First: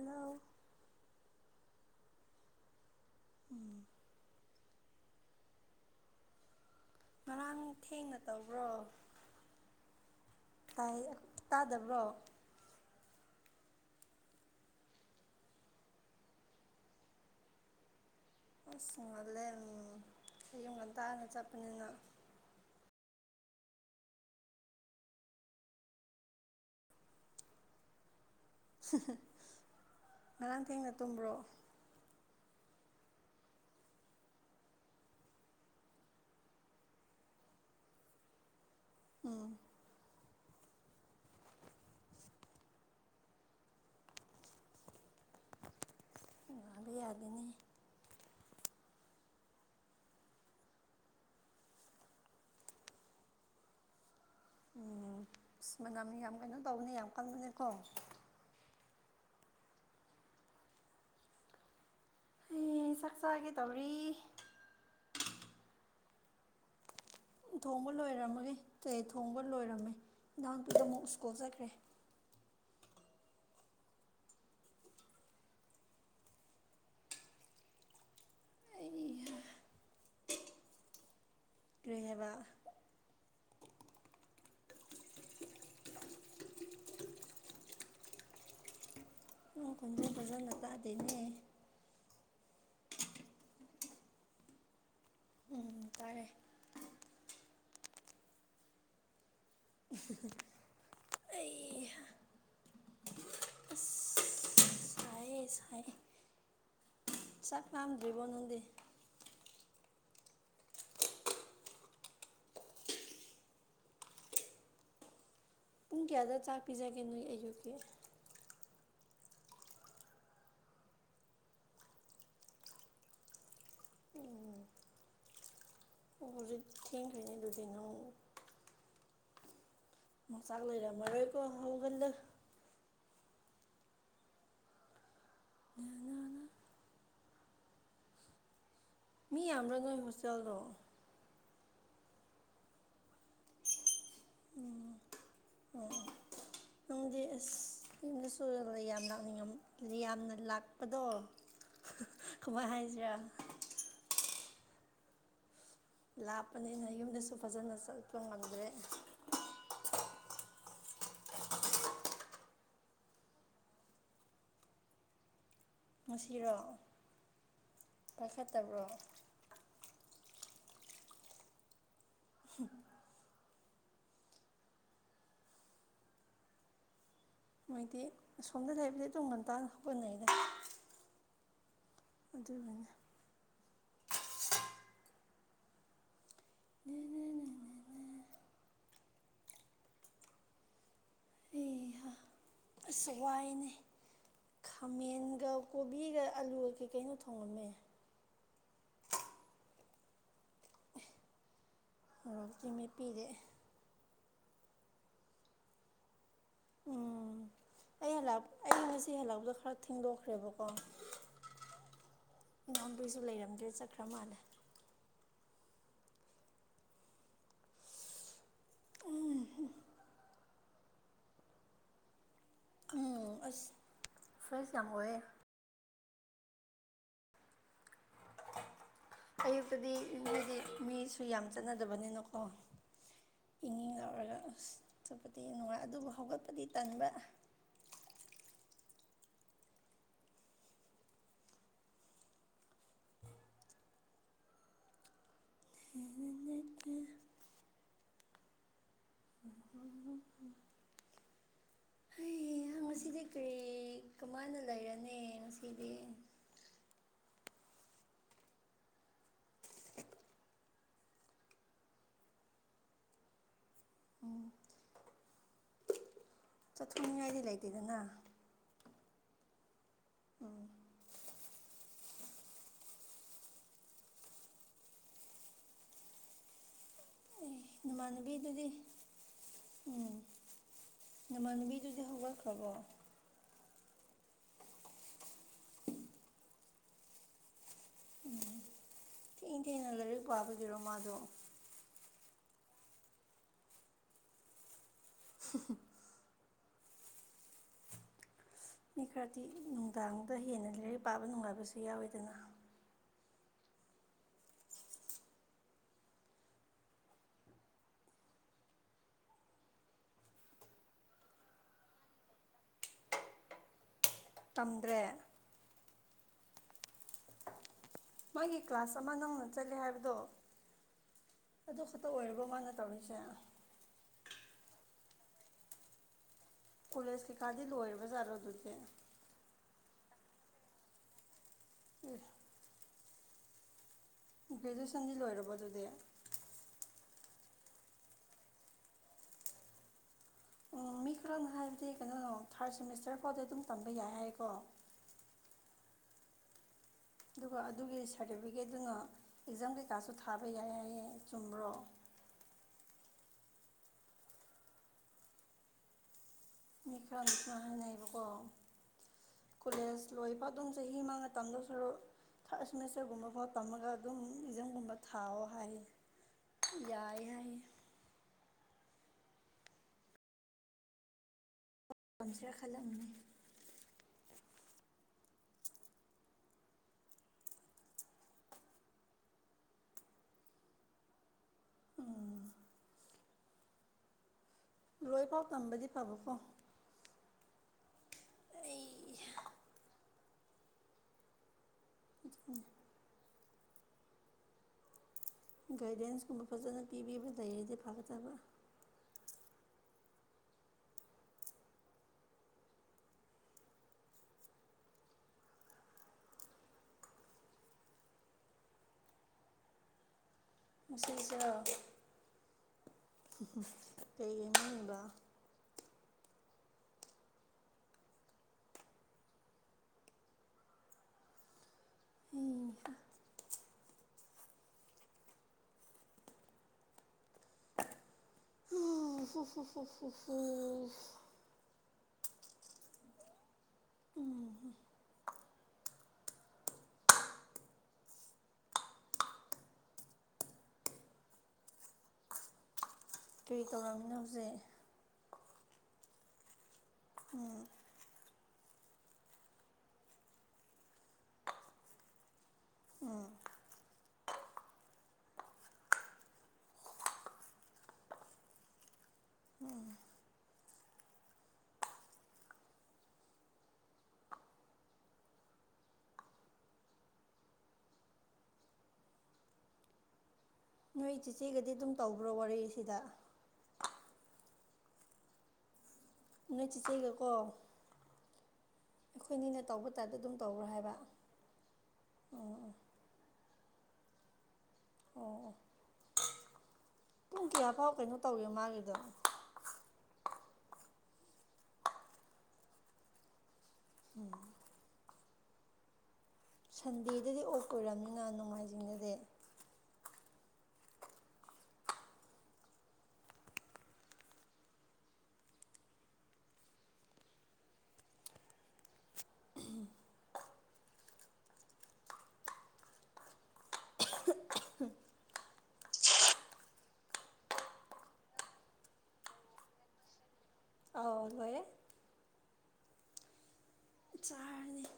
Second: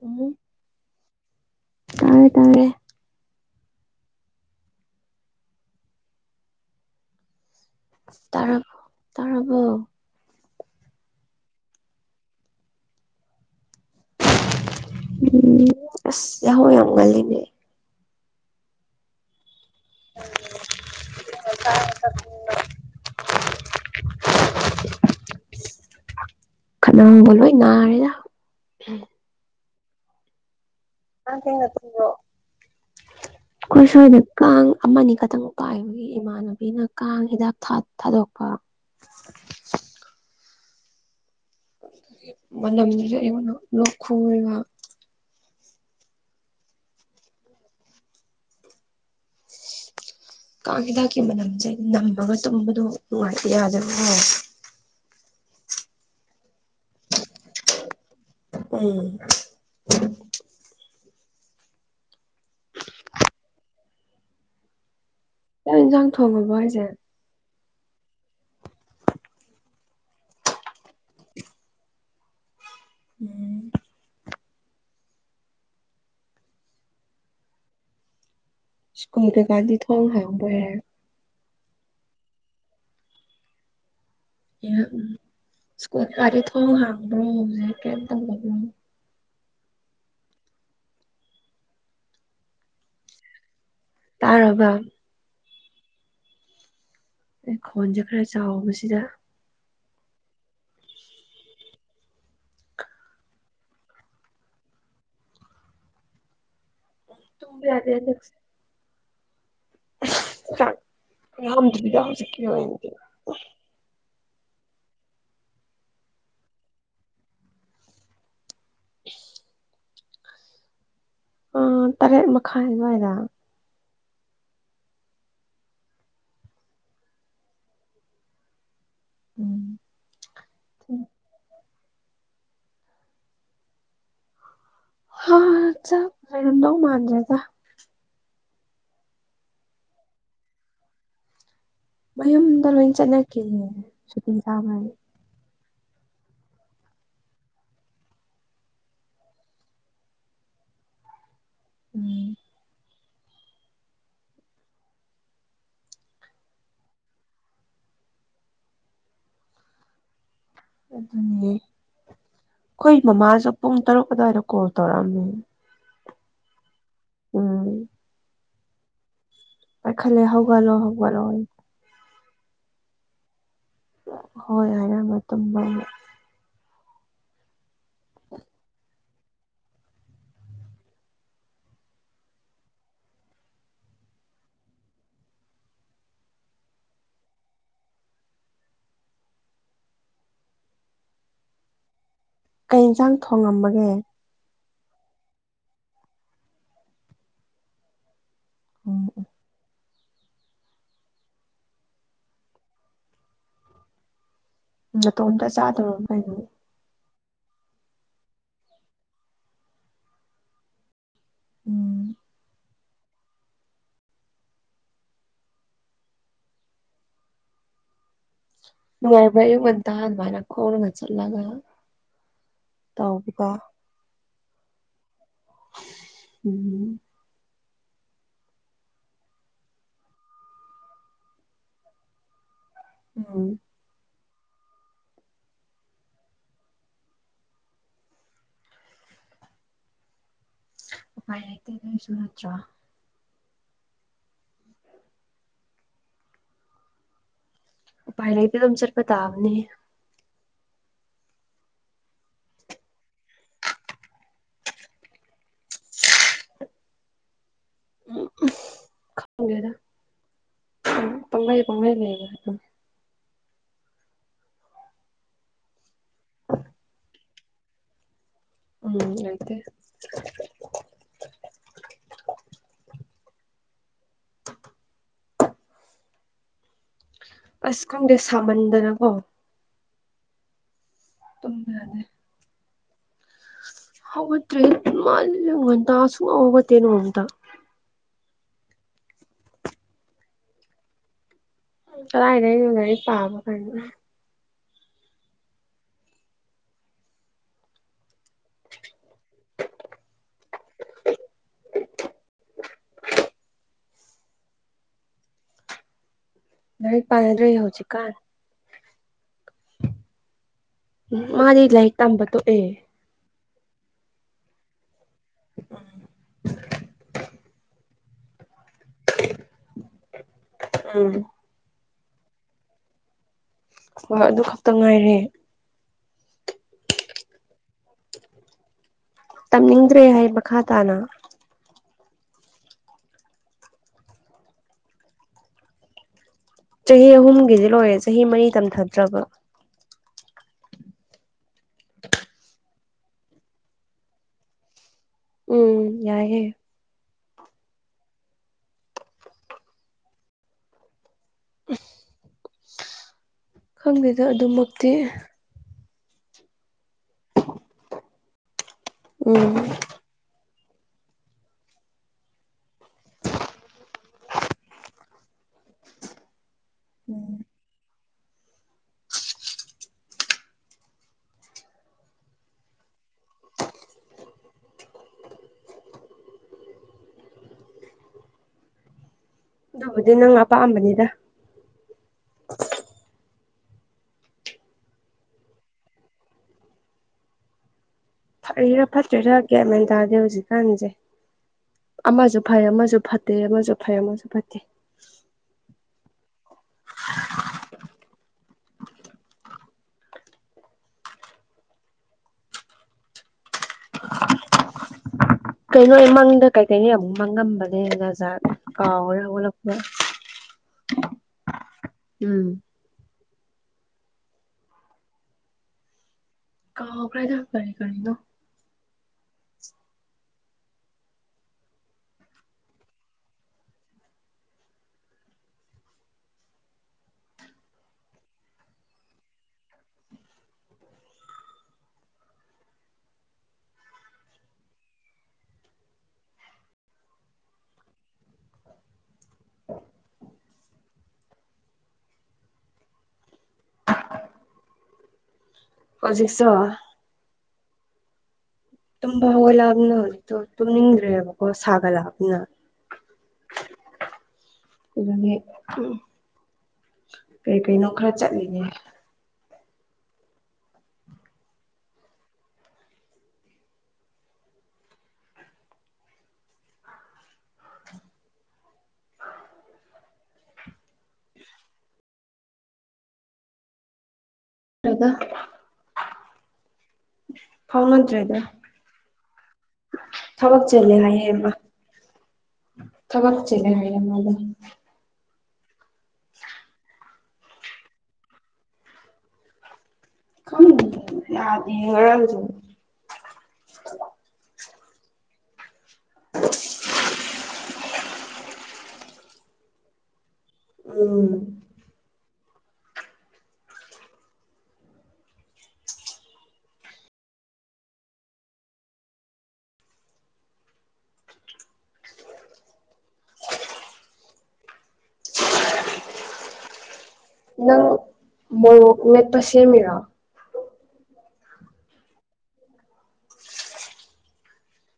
ꯎꯝ ꯇꯥꯔꯦ ꯇꯥꯒ‌ꯦ ꯎꯝ꯫ ꯉꯔꯥꯡ ꯊꯦꯡꯅ ꯇꯧꯕ꯭ꯔꯣ꯫ ꯇꯥꯔꯕ ꯇꯥꯔꯕꯣ ꯇꯥꯏ ꯇꯥꯗꯕ꯭ꯔꯣ ꯎꯝ ꯑꯁ ꯌꯥꯍꯧ ꯌꯥꯝ ꯉꯜꯂꯤꯅꯦ ꯑꯁ ꯉꯜꯂꯦ ꯎꯝ ꯑꯌꯨꯛ ꯉꯟꯇꯥꯅ ꯆꯠꯄꯅꯤꯅ ꯈꯅꯥꯎꯒ ꯂꯣꯏ ꯅꯥꯔꯦꯗ ꯉꯔꯥꯡ ꯊꯦꯡꯅ [unintelligible] ꯇꯨꯝꯕ꯭ꯔꯣ ꯑꯩꯈꯣꯏ ꯁ꯭ꯋꯥꯏꯗ ꯀꯥꯡ ꯑꯃꯅꯤ ꯈꯛꯇꯪ ꯄꯥꯏꯕ꯫ ꯑꯩꯒꯤ ꯏꯃꯥꯟꯅꯕꯤꯅ ꯀꯥꯡ ꯍꯤꯗꯥꯛ ꯊꯥ ꯊꯥꯗꯣꯛꯄ ꯎꯝ ꯃꯅꯝꯁꯤꯁꯨ ꯑꯩꯉ‌ꯣꯟꯗ ꯂꯣꯛ ꯈꯨꯏꯌ‌ꯦꯕ꯫ ꯑꯗꯨ ꯌꯥꯗꯦꯅꯦ ꯀꯥꯡ ꯍꯤꯗꯥꯛꯀꯤ ꯃꯅꯝꯖ‌ꯦ ꯅꯝꯕꯒ ꯇꯨꯝꯕꯗꯣ ꯅꯨꯡꯉꯥꯏꯇꯦ ꯌꯥꯗꯕꯀ‌ꯣ ꯎꯝ ꯑꯁ ꯃꯅꯝꯅꯤ ꯌꯥꯝ ꯀꯩꯅꯣ ꯇꯧꯕꯅ‌ꯦ ꯌꯥꯝ ꯀꯟꯕꯅꯤ ꯀꯣ ꯎꯝ꯫ ꯑꯦ ꯆꯥꯛꯆꯥꯒꯦ ꯇꯧꯔꯤ ꯆꯥꯛ ꯏꯟꯖꯥꯡ ꯊꯣꯡꯉꯕ‌ꯣ ꯍꯥꯏꯖ‌ꯦ ꯊꯣꯡꯕ ꯂꯣꯏꯔꯝꯃꯒꯦ ꯑꯦ ꯊꯣꯡꯕ ꯂꯣꯏꯔꯝꯃꯦ ꯏꯅꯥꯎꯅꯨꯄꯤꯗ‌ꯣꯃꯨꯛ ꯁ꯭ꯀꯨꯜ ꯆꯠꯈ꯭ꯔꯦ ꯎꯝ ꯑꯩ ꯁ꯭ꯀꯨꯜ ꯀꯩꯀꯥꯗꯤ ꯊꯣꯡ ꯍꯥꯡꯕꯦ ꯀꯔꯤ ꯍꯥꯏꯕ ꯎꯝ ꯁꯀꯨ꯭ꯜ ꯀꯥꯗꯤ ꯊꯣꯡ ꯍꯥꯡꯕ꯭ꯔꯣ ꯍꯧꯖꯤꯛ ꯀꯩꯝ ꯇꯧꯗꯕ꯭ꯔꯣ ꯅꯪ ꯈ‌ꯣꯟꯖꯦꯜ ꯐꯖꯅ ꯇꯥꯗꯦꯅꯦ ꯇꯥꯔꯕ ꯎꯝ ꯇꯥꯔꯦ ꯑꯩ ꯈꯣꯟꯁꯦ ꯈꯔ ꯆꯥꯎꯕꯁꯤꯗ [unintelligible] ꯑꯩ ꯍꯥ ꯏꯁ ꯍꯥꯏꯔ‌ꯦ ꯆꯥꯛ ꯇꯨꯝꯕ ꯌꯥꯗꯦ ꯂꯥꯝꯗ꯭ꯔꯤꯕꯣ ꯅꯪꯗꯤ ꯑꯁ ꯆꯥꯛ ꯂꯥꯝꯗ꯭ꯔꯤꯗ ꯍꯧꯖꯤꯛꯀꯤ ꯑꯣꯏꯅꯗꯤ ꯄꯨꯡ ꯀꯌꯥꯗ ꯆꯥꯛ ꯄꯤꯖꯒꯦ ꯅꯣꯏ ꯑꯌꯨꯛꯀꯤ꯫ [unintelligible] ꯑ ꯇꯔꯦꯠ ꯃꯈꯥꯏ ꯑꯗꯨꯋꯥꯏꯗ꯫ ꯎꯝ ꯑꯣ ꯍꯧꯖꯤꯛ ꯊꯦꯡꯈ꯭ꯔꯅꯤ ꯂꯨꯗꯤꯅ‌ꯣ ꯎꯝ ꯃꯆꯥꯛ ꯂꯩꯔꯝꯃꯔꯣꯏꯀꯣ ꯍꯧꯒꯠꯂꯣ ꯍ ꯆꯥꯛ ꯂꯩꯔꯝꯗꯧ ꯃꯥꯟꯗ꯭ꯔ‌ꯦꯗ ꯃꯤ ꯌꯥꯝꯕ꯭ꯔ‌ꯣ ꯅꯣꯏ ꯍꯣꯁꯇꯦꯜꯗꯣ ꯃꯌꯨꯝꯗ ꯂꯣꯏꯅ ꯆꯠꯅꯈꯤꯅ‌ꯦ ꯁꯨꯇꯤ ꯊꯥꯕꯩ ꯑꯣ ꯑꯣ ꯅꯪꯗꯤ ꯑꯁ ꯌꯨꯝꯗ ꯁꯨ ꯌꯥꯝ ꯂꯥꯛꯅꯤꯡꯑꯝ ꯌꯥꯝꯅ ꯂꯥꯛꯄꯗꯣ ꯎꯝ ꯀꯃꯥꯏ ꯍꯥꯏꯖꯤꯔꯥ ꯂꯥꯞꯄꯅꯤꯅ ꯌꯨꯝꯗꯁꯨ ꯐꯖꯅ ꯆꯠꯄ ꯉꯝꯗ꯭ꯔꯦ ꯑꯗꯨꯅꯦ ꯑꯩꯈꯣꯏ ꯃꯃꯥꯁꯨ ꯄꯨꯡ ꯇꯔꯨꯛ ꯑꯗ꯭ꯋꯥꯏꯗ ꯀꯣꯜ ꯇꯧꯔꯛꯑꯝꯃꯦ ꯉꯁꯤꯔꯣ ꯎꯝ ꯄꯥꯏꯈꯠꯇꯕ꯭ꯔꯣ ꯅꯣꯢꯈꯠꯂꯦ ꯍꯧꯒꯠꯂꯣ ꯍꯧꯒꯠꯂꯣꯌꯦ ꯍ [inaudible] ꯍꯣꯏ ꯍꯥꯏꯔꯝꯃ ꯇꯨꯝꯕ ꯑꯩꯅ ꯃꯣꯏꯗꯤ ꯑꯁꯣꯝꯗ ꯂꯩꯕꯁꯦ ꯇꯨꯡ ꯉꯟꯇꯥ ꯍꯧꯒꯠꯅꯩꯗ ꯑꯗꯨꯅꯅꯦ ꯅꯅꯦꯅꯦ [inaudible] ꯑꯩꯍꯥ ꯀꯩ ꯑꯁ ꯌꯦꯟꯁꯥꯡ ꯋꯥꯏꯅꯦ꯫ ꯊꯣꯡꯉꯝꯃꯒꯦ ꯈꯥꯃꯦꯟꯒ ꯀꯣꯕꯤꯒ ꯑꯂꯨꯒ ꯀꯩꯀꯩꯅꯣ ꯊꯣꯡꯉꯝꯃꯦ ꯑꯝ ꯃꯣꯔꯣꯛꯇꯤ ꯃꯦꯠꯄꯤꯔꯦ ꯎꯝ ꯅꯇꯣꯝꯇ ꯆꯥꯗꯨꯢꯔꯣ ꯀꯩꯅꯣ ꯎꯝ ꯑꯩ ꯍꯂꯛ ꯑꯩ ꯉꯁꯤ ꯍꯜꯂꯛꯄꯗꯣ ꯈꯔ ꯊꯦꯡꯗꯣꯛꯈ꯭ꯔꯦꯕꯀꯣ꯫ ꯎꯝ ꯑꯉꯥꯡꯗꯣꯏꯁꯨ ꯂꯩꯔꯝꯗ꯭ꯔꯦ ꯆꯠꯈ꯭ꯔ ꯃꯥꯜꯂꯦ ꯅꯨꯡꯉꯥꯢꯕꯔꯥ ꯑꯌꯨꯛ ꯉꯥꯟꯇꯅ ꯑꯗꯨꯃꯥꯢꯅ ꯈꯣꯡꯅ ꯆꯜꯂꯒ ꯎꯝ ꯑꯁ ꯐ꯭ꯔꯦꯁ ꯌꯥꯝ ꯑꯣꯏꯌꯦ꯫ ꯎꯝ ꯑꯌꯨꯛꯇꯗꯤ ꯅꯣꯏꯗꯤ ꯃꯤꯁꯨ ꯌꯥꯝ ꯆꯠꯅꯗꯕꯅꯤꯅꯀꯣ ꯎꯝ ꯏꯪꯢꯪ ꯂꯥꯎꯔꯒ ꯑ ꯆꯣꯠꯄꯗꯤ ꯅꯨꯡꯉꯥꯏ ꯑꯗꯨꯕꯨ ꯍꯧꯒꯠꯄꯗꯤ ꯇꯟꯕ ꯎꯄꯥꯏ ꯂꯩꯇꯦ ꯑꯗꯨꯁꯨ ꯅꯠꯇ꯭ꯔꯥ ꯁꯤꯟꯅꯀꯤ꯫ [inaudible] ꯎꯄꯥꯢ ꯂꯩꯇꯦ ꯑꯗꯨꯝ ꯆꯠꯄ ꯇꯥꯕꯅꯦ ꯅꯪ ꯉꯁꯤꯗꯤ ꯀꯔꯤ ꯀꯃꯥꯏꯅ ꯂꯩꯔꯅꯤ ꯉꯁꯤꯗꯤ ꯎꯝ ꯈꯪꯗꯦꯗ ꯎꯝ ꯄꯪꯂꯩ ꯄꯪꯂꯩ ꯂꯩ ꯑꯗꯨꯝ ꯆꯠꯊꯅꯤꯡꯉꯥꯏꯗꯤ ꯂꯩꯇꯦꯗꯅ ꯎꯝ ꯂꯩꯇꯦ ꯇꯞ [inaudible] ꯑꯁ ꯈꯪꯗꯦ ꯏꯃꯥꯟꯅꯕꯤꯗꯨꯗꯤ ꯁꯥꯃꯟꯗꯅꯀꯣ ꯎꯝ ꯇꯨꯝꯕ ꯌꯥꯗꯦ ꯅꯃꯥꯟꯅꯕꯤꯗꯨꯗꯤ ꯍꯧꯒꯠꯈ꯭ꯔꯕꯣ ꯍꯧꯒꯠꯇ꯭ꯔꯤ ꯃꯥꯜꯁꯨ [inaudible] ꯍꯇꯦꯅꯣ ꯑꯇ ꯎꯝ ꯊꯦꯡ ꯊꯦꯡꯅ ꯂꯥꯏꯔꯤꯛ ꯄꯥꯕꯒꯤꯔꯣ ꯃꯥꯗꯣ ꯀꯔꯥꯢꯗꯩꯅꯣ ꯂꯥꯢꯔꯤꯛ ꯄꯥꯕ ꯀꯥꯢꯅ [inaudible] ꯃꯤ ꯈꯔꯗꯤ ꯅꯨꯡꯗꯥꯡꯗ ꯍꯦꯟꯅ ꯂꯥꯏꯔꯤꯛ ꯄꯥꯕ ꯅꯨꯡꯉꯥꯏꯕꯁꯨ ꯌꯥꯎꯋꯤꯗꯅ꯫ ꯂꯥꯏꯔꯤꯛ ꯄꯥꯅꯗ꯭ꯔꯦ ꯍꯧꯖꯤꯛꯀꯥꯟ꯫ ꯃꯥꯗꯤ ꯂꯥꯏꯔꯤꯛ ꯇꯝꯕ ꯇꯣꯛꯑꯦ ꯇꯝꯗ꯭ꯔꯦ ꯎꯝ ꯃꯥꯒꯤ ꯀ꯭ꯂꯥꯁ ꯑꯃ ꯅꯧꯅ ꯆꯠꯂꯦ ꯍꯥꯏꯕꯗꯣ ꯎꯝ ꯑꯗꯨ ꯈꯛꯇ ꯑꯣꯏꯔꯕꯣ ꯃꯥꯅ ꯇꯧꯔꯤꯁꯦ ꯍꯣꯏ ꯑꯗꯨ ꯈꯛꯇ ꯉꯥꯏꯔꯦ ꯀꯣꯂꯦꯖ ꯀꯩꯀꯥꯗꯤ ꯂꯣꯏꯔꯕꯖꯥꯠꯔꯣ ꯑꯗꯨꯗꯤ ꯇꯝꯅꯤꯡꯗ꯭ꯔꯦ ꯍꯥꯏ ꯃꯈꯥ ꯇꯥꯅ ꯑꯦ ꯒ꯭ꯔꯦꯖꯨꯑꯦꯁꯟꯗꯤ ꯂꯣꯏꯔꯕꯣ ꯑꯗꯨꯗꯤ ꯆꯍꯤ ꯑꯍꯨꯝꯒꯤꯗꯤ ꯂꯣꯏꯔꯦ ꯆꯍꯤ ꯃꯔꯤ ꯇꯝꯊꯗ꯭ꯔꯕ ꯎꯝ ꯃꯤ ꯈꯔ ꯍꯥꯏꯕꯗꯤ ꯀꯩꯅꯣ ꯊꯥꯔꯠ ꯁꯦꯃꯤꯁꯇꯔ ꯐꯥꯎꯗ ꯑꯗꯨꯝ ꯇꯝꯕ ꯌꯥꯏ ꯍꯥꯏꯀꯣ ꯎꯝ ꯌꯥꯏꯍꯦ ꯑꯗꯨꯒ ꯑꯗꯨꯒꯤ ꯁꯥꯔꯇꯤꯐꯤꯀꯦꯠꯗꯨꯨꯅ ꯑꯦꯛꯖꯥꯝ ꯀꯩꯀꯥꯁꯨ ꯊꯥꯕ ꯌꯥꯏꯌꯦ ꯍꯥꯢꯌꯦ ꯆꯨꯝꯕ꯭ꯔꯣ ꯈꯪꯗꯦꯗ ꯑꯗꯨꯃꯛꯇꯤ ꯃꯤꯈꯔ ꯃꯤꯁꯥ ꯍꯥꯏꯕꯀꯣ ꯎꯝ ꯀꯣꯂꯦꯖ ꯂꯣꯏꯕ ꯑꯗꯨꯝ ꯆꯍꯤ ꯃꯥ ꯇꯝꯗ ꯁꯔꯨ ꯊꯥꯔꯠ ꯁꯦꯃꯤꯁꯇꯔꯒꯨꯝꯕꯐꯥꯎ ꯇꯝꯃꯒ ꯑꯗꯨꯝ ꯑꯦꯛꯖꯝꯒꯨꯝꯕ ꯊꯥꯑꯣ ꯍꯥꯏꯌꯦ ꯌꯥꯏ ꯎꯝ ꯌꯥꯏꯌꯦ꯫ ꯄꯝꯁꯔ ꯈꯜꯂꯝꯅꯤ꯫ [inaudible] ꯑꯗꯨꯕꯨꯗꯤ ꯅꯪ ꯑꯄꯥꯑꯝꯕꯅꯤꯗ ꯂꯣꯏꯐꯥꯎ ꯇꯝꯕꯗꯤ ꯐꯕꯀꯣ ꯐꯛꯏꯔꯥ ꯑꯩ ꯐꯠꯇ꯭ꯔꯤꯔꯥꯒꯦꯃꯦꯟ ꯇꯥꯗꯦ ꯍꯧꯖꯤꯛꯀꯥꯟꯁꯦ ꯑꯃꯁꯨ ꯐꯩ ꯑꯃꯁꯨ ꯐꯠꯇꯦ ꯑꯃꯁꯨ ꯐꯩ ꯑꯃꯁꯨ ꯐꯠꯇꯦ ꯒꯥꯏꯗꯦꯟꯁꯀꯨꯝꯕ ꯐꯖꯅ ꯄꯤꯕꯤꯕ ꯂꯩꯔꯗꯤ ꯐꯒꯠꯇꯕ [unintelligible] ꯀꯩꯅꯣ ꯑꯩ ꯃꯪꯗ ꯀꯩꯀꯩꯅꯤ ꯑꯃꯨꯛ ꯃꯥꯡꯉꯝꯕꯅꯦꯅꯖꯥ ꯀꯥꯎꯔꯦ ꯑꯣꯂꯛꯄ [inaudible] ꯃꯁꯤꯁꯦ ꯎꯝ ꯀꯩꯒꯤ ꯍꯥꯏꯕ [unintelligible] ꯀꯥꯎꯈ꯭ꯔꯦꯗ ꯀꯔꯤ ꯀꯔꯤꯅꯣ ꯍꯅꯤ ꯍ ꯍ ꯍ ꯍ ꯍ ꯍ [unintelligible] ꯀꯩꯀꯥꯡꯃꯤꯅ ꯍꯧꯁꯛ ꯍꯧꯖꯤꯛꯁꯨ꯫ ꯎꯝ꯫ ꯇꯨꯝꯕ ꯍꯧꯒꯠꯂꯥꯞꯅ ꯍꯧꯖꯤꯛꯇꯣ ꯇꯨꯝꯅꯤꯡꯈ꯭ꯔꯦꯕꯀꯣ ꯁꯥꯒ ꯂꯥꯞꯅ ꯏꯖꯅꯤ ꯀꯩ ꯀꯩꯅꯣ ꯈꯔ ꯆꯠꯂꯤꯅꯦ ꯅꯣꯏ ꯏ ꯆꯦꯆꯦꯒꯗꯤ ꯑꯗꯨꯝ ꯇꯧꯕ꯭ꯔꯣ ꯋꯥꯔꯤꯁꯤꯗ ꯔꯒ ꯎꯣꯏ ꯆꯤꯆꯩꯒꯀꯣ꯫ ꯐꯥꯎꯅꯗ꯭ꯔꯦꯗ ꯇꯧꯕ ꯇꯥꯏꯞꯇ ꯑꯗꯨꯝ ꯊꯕꯛ ꯇꯧꯕ꯭ꯔꯣ ꯍꯥꯏꯕ ꯆꯦꯜꯂꯦ ꯍꯥꯏꯌꯦꯦꯃ ꯎꯝ ꯎꯝ ꯊꯕꯛ ꯆꯤꯜꯂꯦ ꯍꯥꯏ ꯃꯥꯗꯣ ꯑꯣ ꯑꯣ ꯑ꯫ ꯄꯨꯡ ꯀꯌꯥꯐꯥꯎ ꯀꯩꯅꯣ ꯇꯧꯏꯦ ꯃꯥꯒꯤꯗꯣ [unintelligible] ꯎꯝ꯫ ꯍ ꯁꯟꯗꯦꯗꯗꯤ ꯑꯣꯛ ꯑꯣꯏꯔꯕꯅꯤꯅ ꯅꯣꯡꯃꯥꯏꯖꯤꯡꯗꯗꯤ ꯎꯝ ꯅꯪ ꯃꯣꯔꯣꯛ ꯅꯦꯠꯄ ꯁꯦꯝꯃꯤꯔꯣ ꯑꯥꯎ ꯍꯌꯦꯦ ꯆꯥꯔꯅꯤ꯫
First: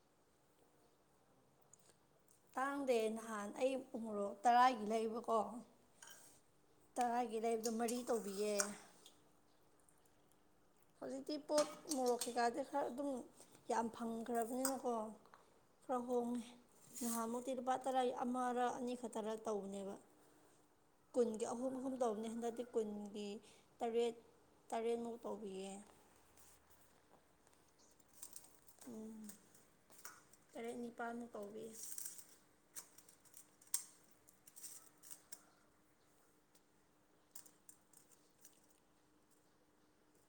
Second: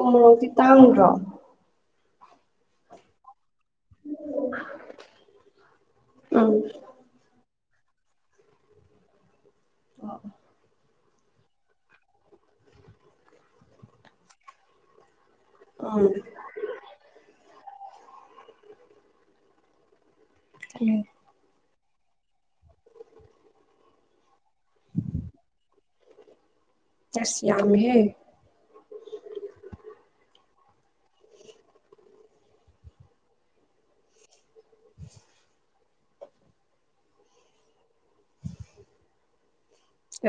ꯎꯃꯔꯣꯗꯤ ꯇꯥꯡꯗ꯭ꯔꯣ ꯇꯥꯡꯗꯦ ꯅꯍꯥꯟ ꯑꯩꯪ ꯎꯃꯣꯔꯣꯛ ꯇꯔꯥꯒꯤ ꯂꯩꯕꯀꯣ ꯎꯝ ꯇꯔꯥꯒꯤ ꯂꯩꯕꯗ ꯃꯔꯤ ꯇꯧꯕꯤꯌꯦ ꯑ꯫ ꯍꯧꯖꯤꯛꯇꯤ ꯄꯣꯠ ꯃꯣꯔꯣꯛ ꯀꯩꯀꯥꯗꯤ ꯈꯔ ꯑꯗꯨꯝ ꯌꯥꯝ ꯐꯪꯈ꯭ꯔꯕꯅꯤꯅꯀꯣ ꯈꯔ ꯎꯝ ꯍꯣꯡꯉꯦ ꯅꯍꯥꯟꯃꯨꯛꯇꯤ ꯂꯨꯄꯥ ꯇꯔꯥꯢ ꯑꯃꯔ ꯑꯅꯤ ꯈꯛꯇꯔ ꯇꯧꯕꯅꯦꯕ꯫ ꯎꯝ ꯀꯨꯟꯒꯤ ꯑꯍꯨꯝ ꯑꯍꯨꯝ ꯇꯧꯕꯅꯦ ꯍꯟꯗꯛꯇꯤ ꯀꯨꯟꯒꯤ ꯇꯔꯦꯠ ꯇꯔꯦꯠꯃꯨꯛ ꯇꯧꯕꯤꯌꯦ ꯆꯁ ꯌꯥꯝꯃꯦꯍꯦ ꯎꯝ ꯇꯔꯦꯠ ꯅꯤꯄꯥꯜꯃꯨꯛ ꯀꯧꯕꯥꯎꯤ꯫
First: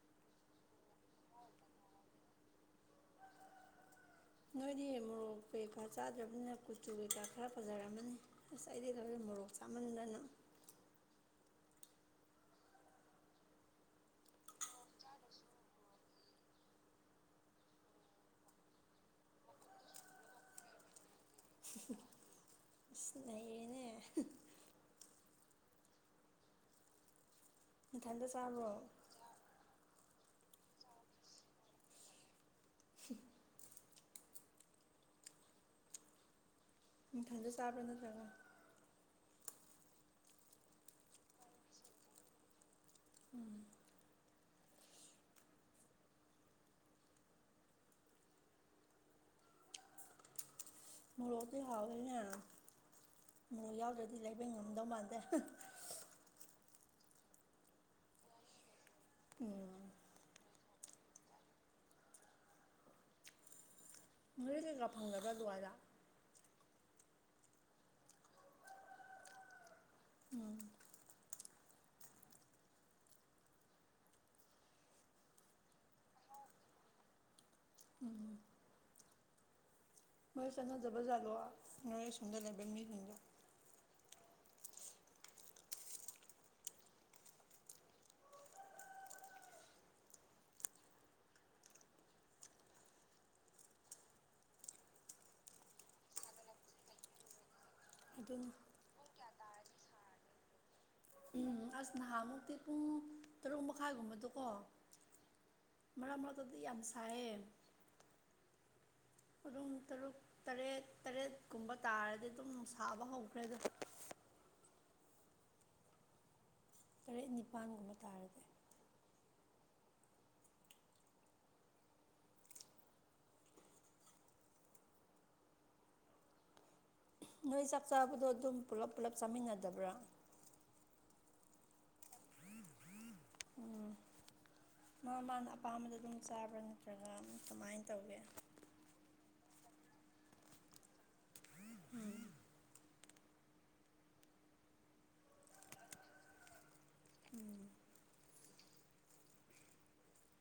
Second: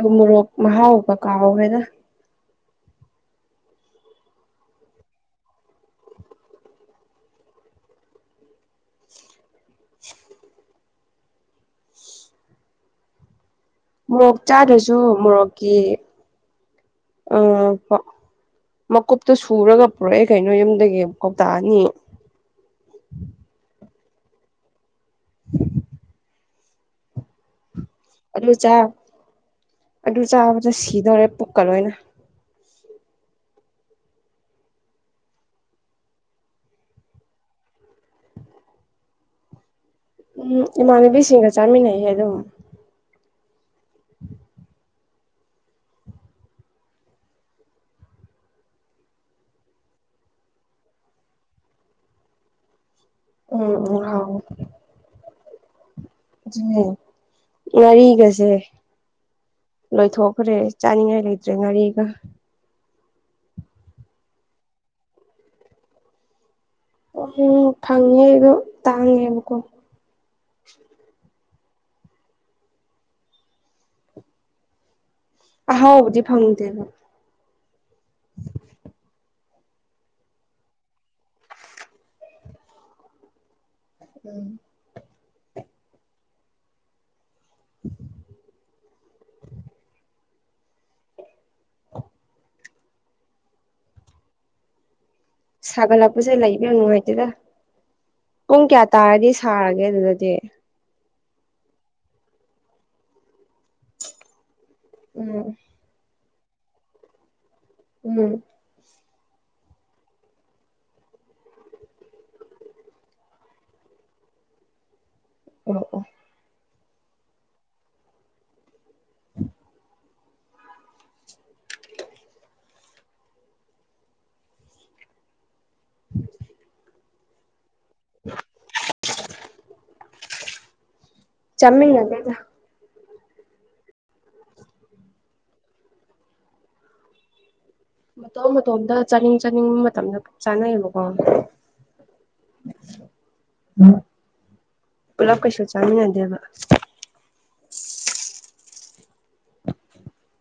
ꯎꯃꯣꯔꯣꯛ ꯃꯍꯥꯎꯒ ꯀꯥꯎꯒꯔ꯭ꯦꯗ꯫ ꯅꯣꯏꯗꯤ ꯃꯣꯔꯣꯛ ꯀꯩꯀꯥ ꯆꯥꯗ꯭ꯔꯕꯅꯤꯅ ꯀꯨꯆꯨ ꯀꯩꯀꯥ ꯈꯔ ꯐꯖꯔꯛꯝꯃꯅꯤ ꯑꯁ ꯑꯩꯗꯤ ꯊꯕꯦꯟ ꯃꯣꯔꯣꯛ ꯆꯥꯃꯟꯗꯅ ꯎꯃꯣꯔꯣꯛ ꯆꯥꯗ꯭ꯔꯁꯨ ꯃꯣꯔꯣꯛꯀꯤ ꯑ꯫ ꯃꯀꯨꯞꯇꯣ ꯁꯨꯔꯒ ꯄꯨꯔꯛꯑꯦ ꯀꯩꯅꯣ ꯌꯨꯝꯗꯒꯤ ꯃꯀꯨꯞ ꯇꯥꯛꯑꯅꯤ ꯢꯁ ꯅꯩꯌꯦꯅꯦ ꯑꯦ꯫ ꯅꯊꯟꯇ ꯑꯗꯨ ꯆꯥꯕ꯭ꯔꯣ ꯑꯗꯨ ꯆꯥꯕꯗ ꯁꯤꯗꯣꯔꯦ ꯄꯨꯛꯀ ꯂꯣꯏꯅ [unintelligible] ꯅꯨꯡꯊꯜꯗ ꯆꯥꯕ꯭ꯔꯥ ꯅꯠꯇ꯭ꯔꯒ꯫ ꯎꯝ ꯏꯃꯥꯟꯅꯕꯤꯁꯤꯡꯒ ꯆꯥꯃꯤꯟꯅꯩꯌꯦ ꯑꯗꯨꯝ ꯎꯝ ꯃꯣꯔꯣꯛꯗꯤ ꯍꯥꯎꯋꯦꯅꯦ ꯎꯝ ꯃꯣꯔꯣꯛ ꯎꯝ ꯌꯥꯎꯗ꯭ꯔꯗꯤ ꯍꯥꯎ ꯂꯩꯕꯩ ꯉꯝꯗꯧ ꯃꯥꯟꯗꯦ ꯉꯔꯤꯒꯁꯦ꯫ ꯎ꯫ ꯂꯣꯏꯊꯣꯛꯈ꯭ꯔꯦ ꯆꯥꯅꯤꯡꯉꯥꯏ ꯂꯩꯇ꯭ꯔꯦ ꯉꯥꯔꯤꯒ ꯃꯣꯔꯦ ꯀꯩꯀꯥ ꯐꯪꯗꯕ꯭ꯔꯥ ꯑꯗꯨꯋꯥꯏꯗ ꯎꯝ ꯐꯪꯉꯦꯗꯣ ꯇꯥꯡꯉꯦꯕꯀꯣ꯫ ꯎꯝ ꯑꯍꯥꯎꯕꯗꯤ ꯐꯪꯗꯦꯕ ꯎꯝ ꯃꯣꯏ ꯆꯠꯅꯖꯥꯠꯂꯣ ꯅꯣꯏ ꯁꯣꯗ ꯂꯩꯕ ꯃꯤꯁꯤꯡꯗꯣ ꯎꯝ꯫ [inaudible] ꯁꯥꯒꯠꯂꯛꯄꯁꯦ ꯂꯩꯕꯤ꯭ꯔꯣ ꯅꯨꯡꯉꯥꯏꯇꯦꯗ ꯑꯗꯨꯅꯤ ꯄꯨꯡ ꯀꯌꯥ꯫ ꯇꯥꯔꯗꯤ ꯁꯥꯔꯒꯦ ꯑꯗꯨꯗꯗꯤ ꯎꯝ ꯑꯁ ꯅꯍꯥꯟꯃꯨꯛꯇꯤ ꯄꯨꯡ ꯇꯔꯨꯛ ꯃꯈꯥꯏꯒꯨꯝꯕꯗꯣꯀꯣ ꯎꯝ꯫ ꯃꯔꯛ ꯃꯔꯛꯇꯗꯤ ꯌꯥꯝ ꯁꯥꯏꯌꯦ ꯎꯝ꯫ ꯄꯔꯨꯡ ꯇꯔꯨꯛ ꯇꯔꯦꯠ ꯇꯔꯦꯠꯀꯨꯝꯕ ꯇꯥꯔꯗꯤ ꯑꯗꯨꯝ ꯁꯥꯕ ꯍꯧꯈ꯭ꯔꯦ ꯑꯗꯣ ꯑꯣ ꯑꯣ ꯇꯔꯦꯠ ꯅꯤꯄꯥꯟꯒꯨꯝꯕ ꯇꯥꯔꯒꯦ꯫ ꯎꯝ꯫ ꯅꯣꯏ ꯆꯥꯛ ꯆꯥꯕꯗꯣ ꯑꯗꯨꯝ ꯄꯨꯜꯂꯞ ꯄꯨꯜꯂꯞ ꯆꯥꯃꯤꯟꯅꯗꯕ꯭ꯔꯥ꯫ ꯆꯃꯤꯗꯗ ꯃꯥ ꯃꯥꯅ ꯑꯄꯥꯝꯕꯗ ꯑꯗꯨꯝ ꯆꯥꯕ꯭ꯔꯥ ꯅꯠꯇ꯭ꯔꯒ ꯀꯃꯥꯏꯅ ꯇꯧꯒꯦ ꯃꯇꯣꯝ ꯃꯇꯣꯝꯗ ꯆꯥꯅꯤꯡ ꯆꯥꯅꯤꯡꯕ ꯃꯇꯝꯗ ꯆꯥꯅꯩꯌꯦꯕꯀꯣ ꯏꯝ꯫ ꯄꯨꯂꯞ ꯀꯩꯁꯨ ꯆꯥꯃꯤꯟꯅꯗꯦꯕ